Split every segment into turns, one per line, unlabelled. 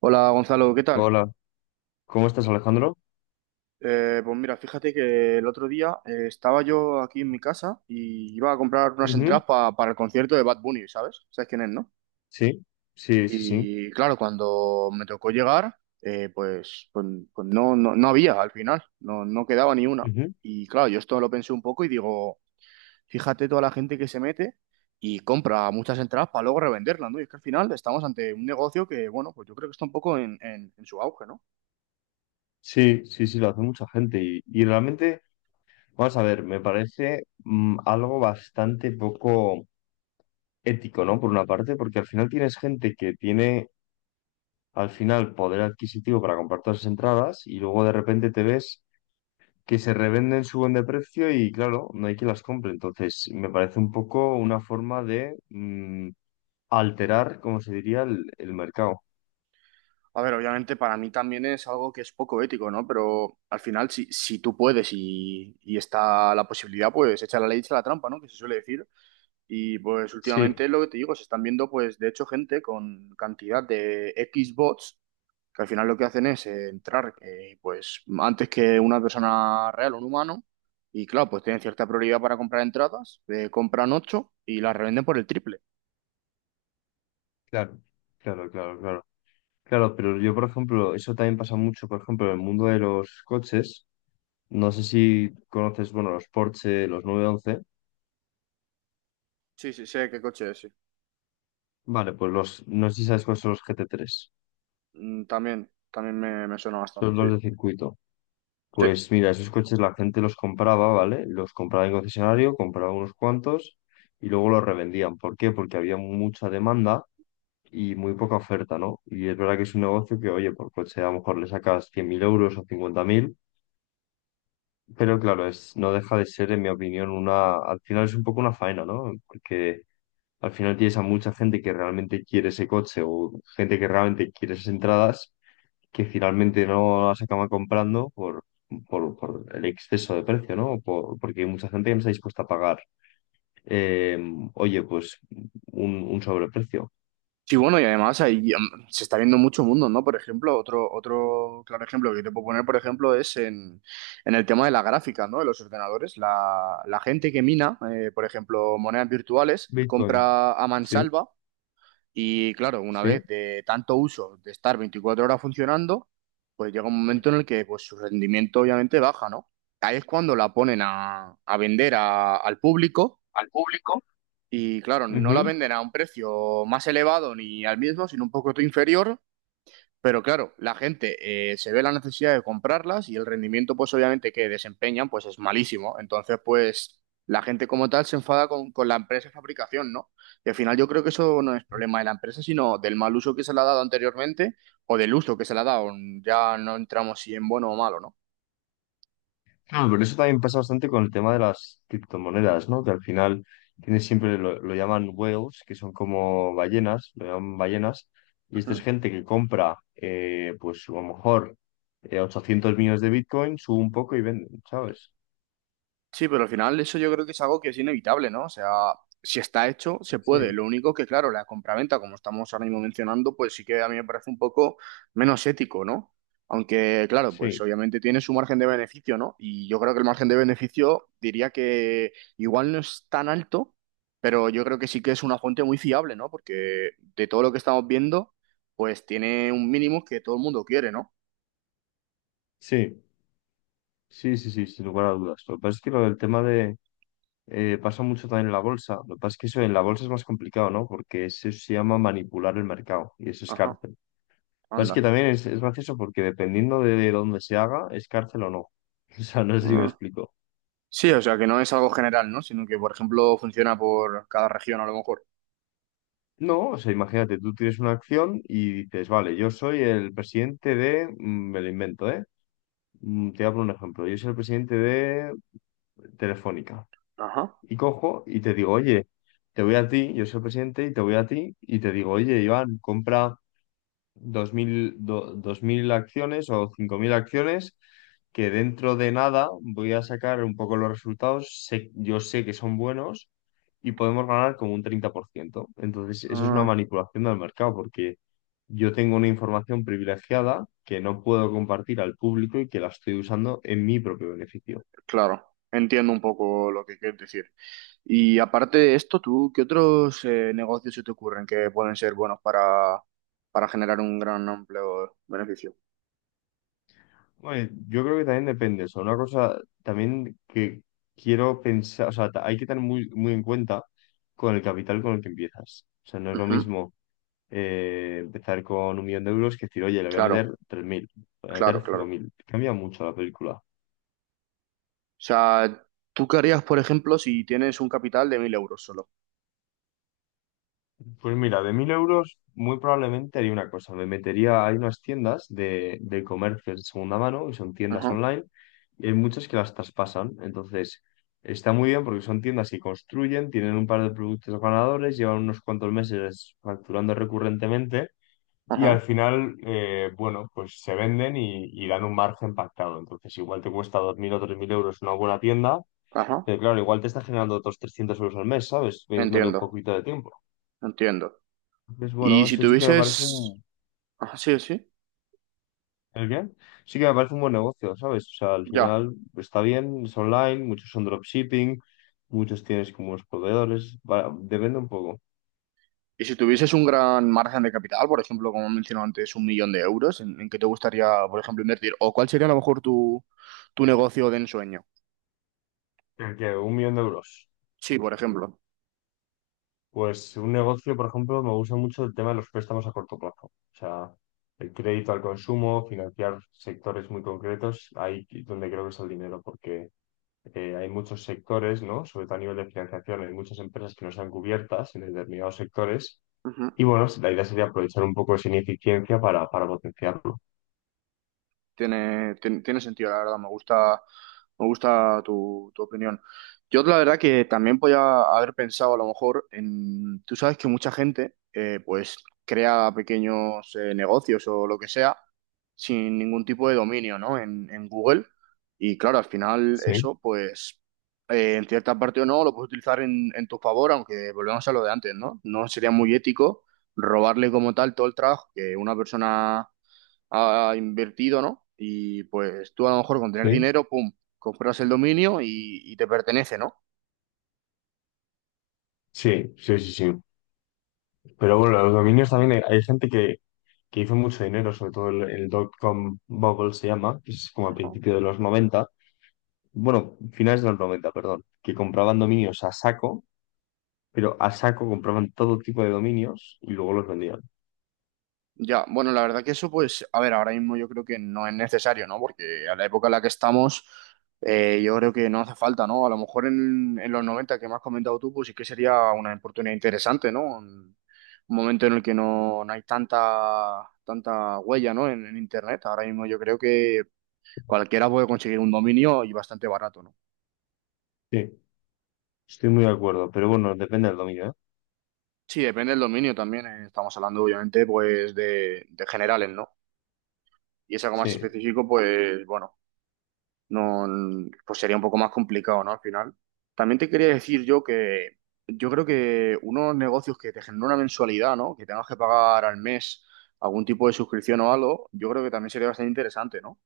Hola Gonzalo, ¿qué tal?
Hola, ¿cómo estás, Alejandro?
Pues mira, fíjate que el otro día estaba yo aquí en mi casa y iba a comprar unas
Ujú.
entradas para el concierto de Bad Bunny, ¿sabes? ¿Sabes quién es, no?
Sí, sí.
Y claro, cuando me tocó llegar, pues no, no había al final, no, no quedaba ni una.
Ujú.
Y claro, yo esto lo pensé un poco y digo, fíjate toda la gente que se mete y compra muchas entradas para luego revenderlas, ¿no? Y es que al final estamos ante un negocio que, bueno, pues yo creo que está un poco en en su auge, ¿no?
Sí, sí, sí, lo hace mucha gente. Y realmente, vamos a ver, me parece algo bastante poco ético, ¿no? Por una parte, porque al final tienes gente que tiene al final poder adquisitivo para comprar todas las entradas y luego de repente te ves que se revenden, suben de precio y claro, no hay quien las compre. Entonces, me parece un poco una forma de alterar, como se diría, el mercado.
A ver, obviamente para mí también es algo que es poco ético, ¿no? Pero al final, si tú puedes y está la posibilidad, pues echa la ley, echa la trampa, ¿no? Que se suele decir. Y pues últimamente
Sí.
lo que te digo, se están viendo, pues de hecho, gente con cantidad de X bots, que al final lo que hacen es entrar, pues antes que una persona real o un humano. Y claro, pues tienen cierta prioridad para comprar entradas, compran ocho y las revenden por el triple.
Claro, claro, claro, claro. Claro, pero yo, por ejemplo, eso también pasa mucho, por ejemplo, en el mundo de los coches. No sé si conoces, bueno, los Porsche, los nueve once.
Sí, sí, sé qué coche es, sí.
Vale, pues los, no sé si sabes cuáles son los gt tres,
Mm, también, también me suena bastante,
son
sí.
los de circuito.
Sí.
Pues mira, esos coches la gente los compraba, ¿vale? Los compraba en concesionario, compraba unos cuantos y luego los revendían. ¿Por qué? Porque había mucha demanda y muy poca oferta, ¿no? Y es verdad que es un negocio que, oye, por coche a lo mejor le sacas 100.000 euros o 50.000. Pero claro, es, no deja de ser, en mi opinión, una, al final es un poco una faena, ¿no? Porque al final tienes a mucha gente que realmente quiere ese coche o gente que realmente quiere esas entradas que finalmente no las acaba comprando por, por el exceso de precio, ¿no? Por- porque hay mucha gente que no está dispuesta a pagar, eh, oye, pues un sobreprecio.
Sí, bueno, y además ahí se está viendo mucho mundo, ¿no? Por ejemplo, otro, otro claro ejemplo que te puedo poner, por ejemplo, es en el tema de la gráfica, ¿no? De los ordenadores. La gente que mina, por ejemplo, monedas virtuales,
Bitcoin,
compra a
sí,
mansalva y, claro, una
sí.
vez de tanto uso, de estar 24 horas funcionando, pues llega un momento en el que pues, su rendimiento obviamente baja, ¿no? Ahí es cuando la ponen a vender al público y claro, no la venden a un precio más elevado ni al mismo, sino un poco inferior. Pero claro, la gente se ve la necesidad de comprarlas y el rendimiento, pues obviamente que desempeñan, pues es malísimo. Entonces, pues la gente como tal se enfada con la empresa de fabricación, ¿no? Y al final yo creo que eso no es problema de la empresa, sino del mal uso que se le ha dado anteriormente o del uso que se le ha dado. Ya no entramos si en bueno o malo, ¿no?
Claro, pero eso también pasa bastante con el tema de las criptomonedas, ¿no? Que al final tienes siempre, lo llaman whales, que son como ballenas, lo llaman ballenas, y esta es
Ujú.
gente que compra, pues a lo mejor 800 millones de Bitcoin, sube un poco y venden, ¿sabes?
Sí, pero al final eso yo creo que es algo que es inevitable, ¿no? O sea, si está hecho, se puede.
Sí,
Lo único que, claro, la compraventa, como estamos ahora mismo mencionando, pues sí que a mí me parece un poco menos ético, ¿no? Aunque, claro, pues
sí,
obviamente tiene su margen de beneficio, ¿no? Y yo creo que el margen de beneficio diría que igual no es tan alto, pero yo creo que sí que es una fuente muy fiable, ¿no? Porque de todo lo que estamos viendo, pues tiene un mínimo que todo el mundo quiere, ¿no?
sí, sí sin lugar a dudas. Lo que pasa es que lo del tema de… pasa mucho también en la bolsa. Lo que pasa es que eso en la bolsa es más complicado, ¿no? Porque eso se llama manipular el mercado y eso es
Ajá,
cárcel. Pues es que
anda.
también es gracioso porque dependiendo de dónde se haga, es cárcel o no. O sea, no sé si me
Ah.
explico.
Sí, o sea, que no es algo general, ¿no? Sino que, por ejemplo, funciona por cada región a lo mejor.
No, o sea, imagínate, tú tienes una acción y dices, vale, yo soy el presidente de, me lo invento, ¿eh? Te hablo un ejemplo, yo soy el presidente de Telefónica.
Ajá.
Y cojo y te digo, oye, te voy a ti, yo soy el presidente y te voy a ti y te digo, oye, Iván, compra 2.000 acciones o 5.000 acciones, que dentro de nada voy a sacar un poco los resultados. Sé- yo sé que son buenos y podemos ganar como un 30%. Entonces, eso es una
Ah,
manipulación del mercado porque yo tengo una información privilegiada que no puedo compartir al público y que la estoy usando en mi propio beneficio.
claro. Entiendo un poco lo que quieres decir. Y aparte de esto, ¿tú qué otros negocios se te ocurren que pueden ser buenos para generar un gran amplio beneficio?
Bueno, yo creo que también depende. O sea, una cosa también que quiero pensar, o sea, ta- hay que tener muy, muy en cuenta con el capital con el que empiezas. O sea, no es lo
Ujú.
mismo empezar con un millón de euros que decir, oye, le voy a meter
Claro,
3.000, le voy a meter
claro,
cinco
claro.
mil Cambia mucho la película.
O sea, ¿tú qué harías, por ejemplo, si tienes un capital de 1.000 euros solo?
Pues mira, de 1.000 euros muy probablemente haría una cosa. Me metería, hay unas tiendas de comercio de segunda mano, y son tiendas
Ajá,
online, y hay muchas que las traspasan. Entonces, está muy bien porque son tiendas que construyen, tienen un par de productos ganadores, llevan unos cuantos meses facturando recurrentemente, y al
ajá,
final, bueno, pues se venden y dan un margen pactado. Entonces, igual te cuesta 2.000 o 3.000 euros una buena tienda,
ajá.
pero claro, igual te está generando otros 300 euros al mes, ¿sabes? Metiéndole un
Entiendo,
poquito de tiempo.
entiendo.
Pues
Y
bueno,
si
eso sí que me parece
tuvieses...
un…
Ajá, sí, sí.
¿El qué? Sí que me parece un buen negocio, ¿sabes? O sea, al
Ya.
final está bien, es online, muchos son dropshipping, muchos tienes como unos proveedores, va- depende un poco.
Y si tuvieses un gran margen de capital, por ejemplo, como he mencionado antes, 1.000.000 de euros, en qué te gustaría, por ejemplo, invertir? ¿O cuál sería a lo mejor tu, tu negocio de ensueño?
¿El qué? Un millón de euros.
Sí, por ejemplo.
Pues un negocio, por ejemplo, me gusta mucho el tema de los préstamos a corto plazo. O sea, el crédito al consumo, financiar sectores muy concretos, ahí es donde creo que está el dinero, porque hay muchos sectores, ¿no? Sobre todo a nivel de financiación, hay muchas empresas que no están cubiertas en determinados sectores.
Ujú.
Y bueno, la idea sería aprovechar un poco esa ineficiencia para potenciarlo.
Tiene, tiene, tiene sentido, la verdad. Me gusta tu opinión. Yo la verdad que también podía haber pensado a lo mejor en, tú sabes que mucha gente pues crea pequeños negocios o lo que sea sin ningún tipo de dominio, ¿no? En Google. Y claro, al final
Sí,
eso pues en cierta parte o no lo puedes utilizar en tu favor, aunque volvemos a lo de antes, ¿no? No sería muy ético robarle como tal todo el trabajo que una persona ha invertido, ¿no? Y pues tú a lo mejor con tener
sí.
dinero, pum, compras el dominio y te pertenece, ¿no?
Sí, sí, sí, sí. Pero bueno, los dominios también hay gente que hizo mucho dinero, sobre todo el dot-com bubble se llama, que es como a
Ajá.
principio de los noventa, bueno, finales de los 90 perdón, que compraban dominios a saco, pero a saco compraban todo tipo de dominios y luego los vendían.
Ya, bueno, la verdad que eso, pues, a ver, ahora mismo yo creo que no es necesario, ¿no? Porque a la época en la que estamos, yo creo que no hace falta, ¿no? A lo mejor en los 90 que me has comentado tú, pues sí que sería una oportunidad interesante, ¿no? Un momento en el que no, no hay tanta, tanta huella, ¿no? En Internet. Ahora mismo yo creo que cualquiera puede conseguir un dominio y bastante barato, ¿no?
Sí, estoy muy de acuerdo, pero bueno, depende del dominio, ¿eh?
Sí, depende del dominio también. Estamos hablando, obviamente, pues de generales, ¿no? Y es algo más
Sí.
específico, pues bueno, no, pues sería un poco más complicado, ¿no? Al final. También te quería decir yo que yo creo que unos negocios que te generan una mensualidad, ¿no? Que tengas que pagar al mes algún tipo de suscripción o algo, yo creo que también sería bastante interesante, ¿no?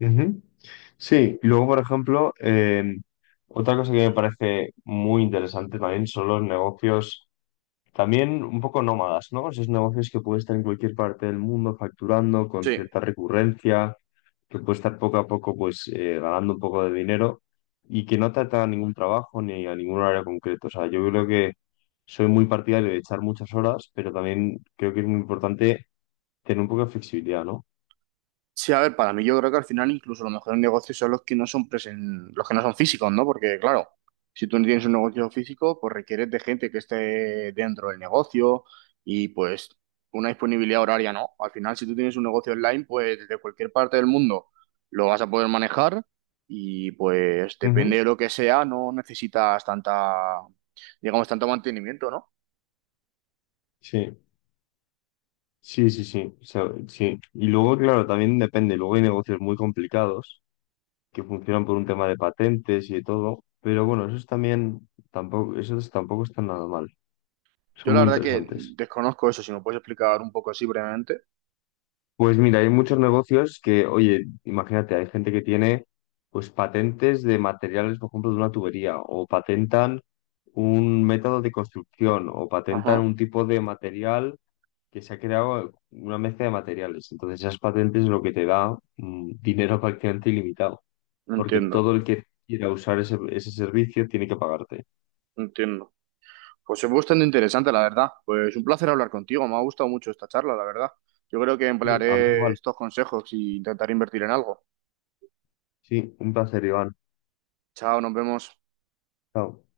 Ujú. Sí, y luego, por ejemplo, otra cosa que me parece muy interesante también son los negocios, también un poco nómadas, ¿no? Esos negocios que pueden estar en cualquier parte del mundo facturando con
Sí.
cierta recurrencia, que puede estar poco a poco pues ganando un poco de dinero y que no te atan a ningún trabajo ni a ningún área concreto. O sea, yo creo que soy muy partidario de echar muchas horas, pero también creo que es muy importante tener un poco de flexibilidad, ¿no?
Sí, a ver, para mí yo creo que al final incluso los mejores negocios son los que no son los que no son físicos, ¿no? Porque claro, si tú no tienes un negocio físico, pues requieres de gente que esté dentro del negocio y pues una disponibilidad horaria, ¿no? Al final, si tú tienes un negocio online, pues desde cualquier parte del mundo lo vas a poder manejar y pues
Ujú.
depende de lo que sea, no necesitas tanta, digamos, tanto mantenimiento, ¿no?
Sí. Sí, sí, sí, o sea, sí. Y luego, claro, también depende. Luego hay negocios muy complicados que funcionan por un tema de patentes y de todo. Pero bueno, esos también tampoco, esos tampoco están nada mal.
Yo
Son
la
muy
verdad que
interesantes.
desconozco eso, si me puedes explicar un poco así brevemente.
Pues mira, hay muchos negocios que, oye, imagínate, hay gente que tiene pues patentes de materiales, por ejemplo, de una tubería, o patentan un método de construcción, o patentan
Ajá,
un tipo de material que se ha creado una mezcla de materiales. Entonces, esas patentes es lo que te da dinero prácticamente ilimitado, porque
entiendo,
todo el que quiera usar ese, ese servicio tiene que pagarte.
entiendo. Pues es bastante interesante, la verdad. Pues un placer hablar contigo. Me ha gustado mucho esta charla, la verdad. Yo creo que
Sí, a mí
emplearé
igual.
estos consejos y intentaré invertir en algo.
Sí, un placer, Iván.
Chao, nos vemos.
Chao.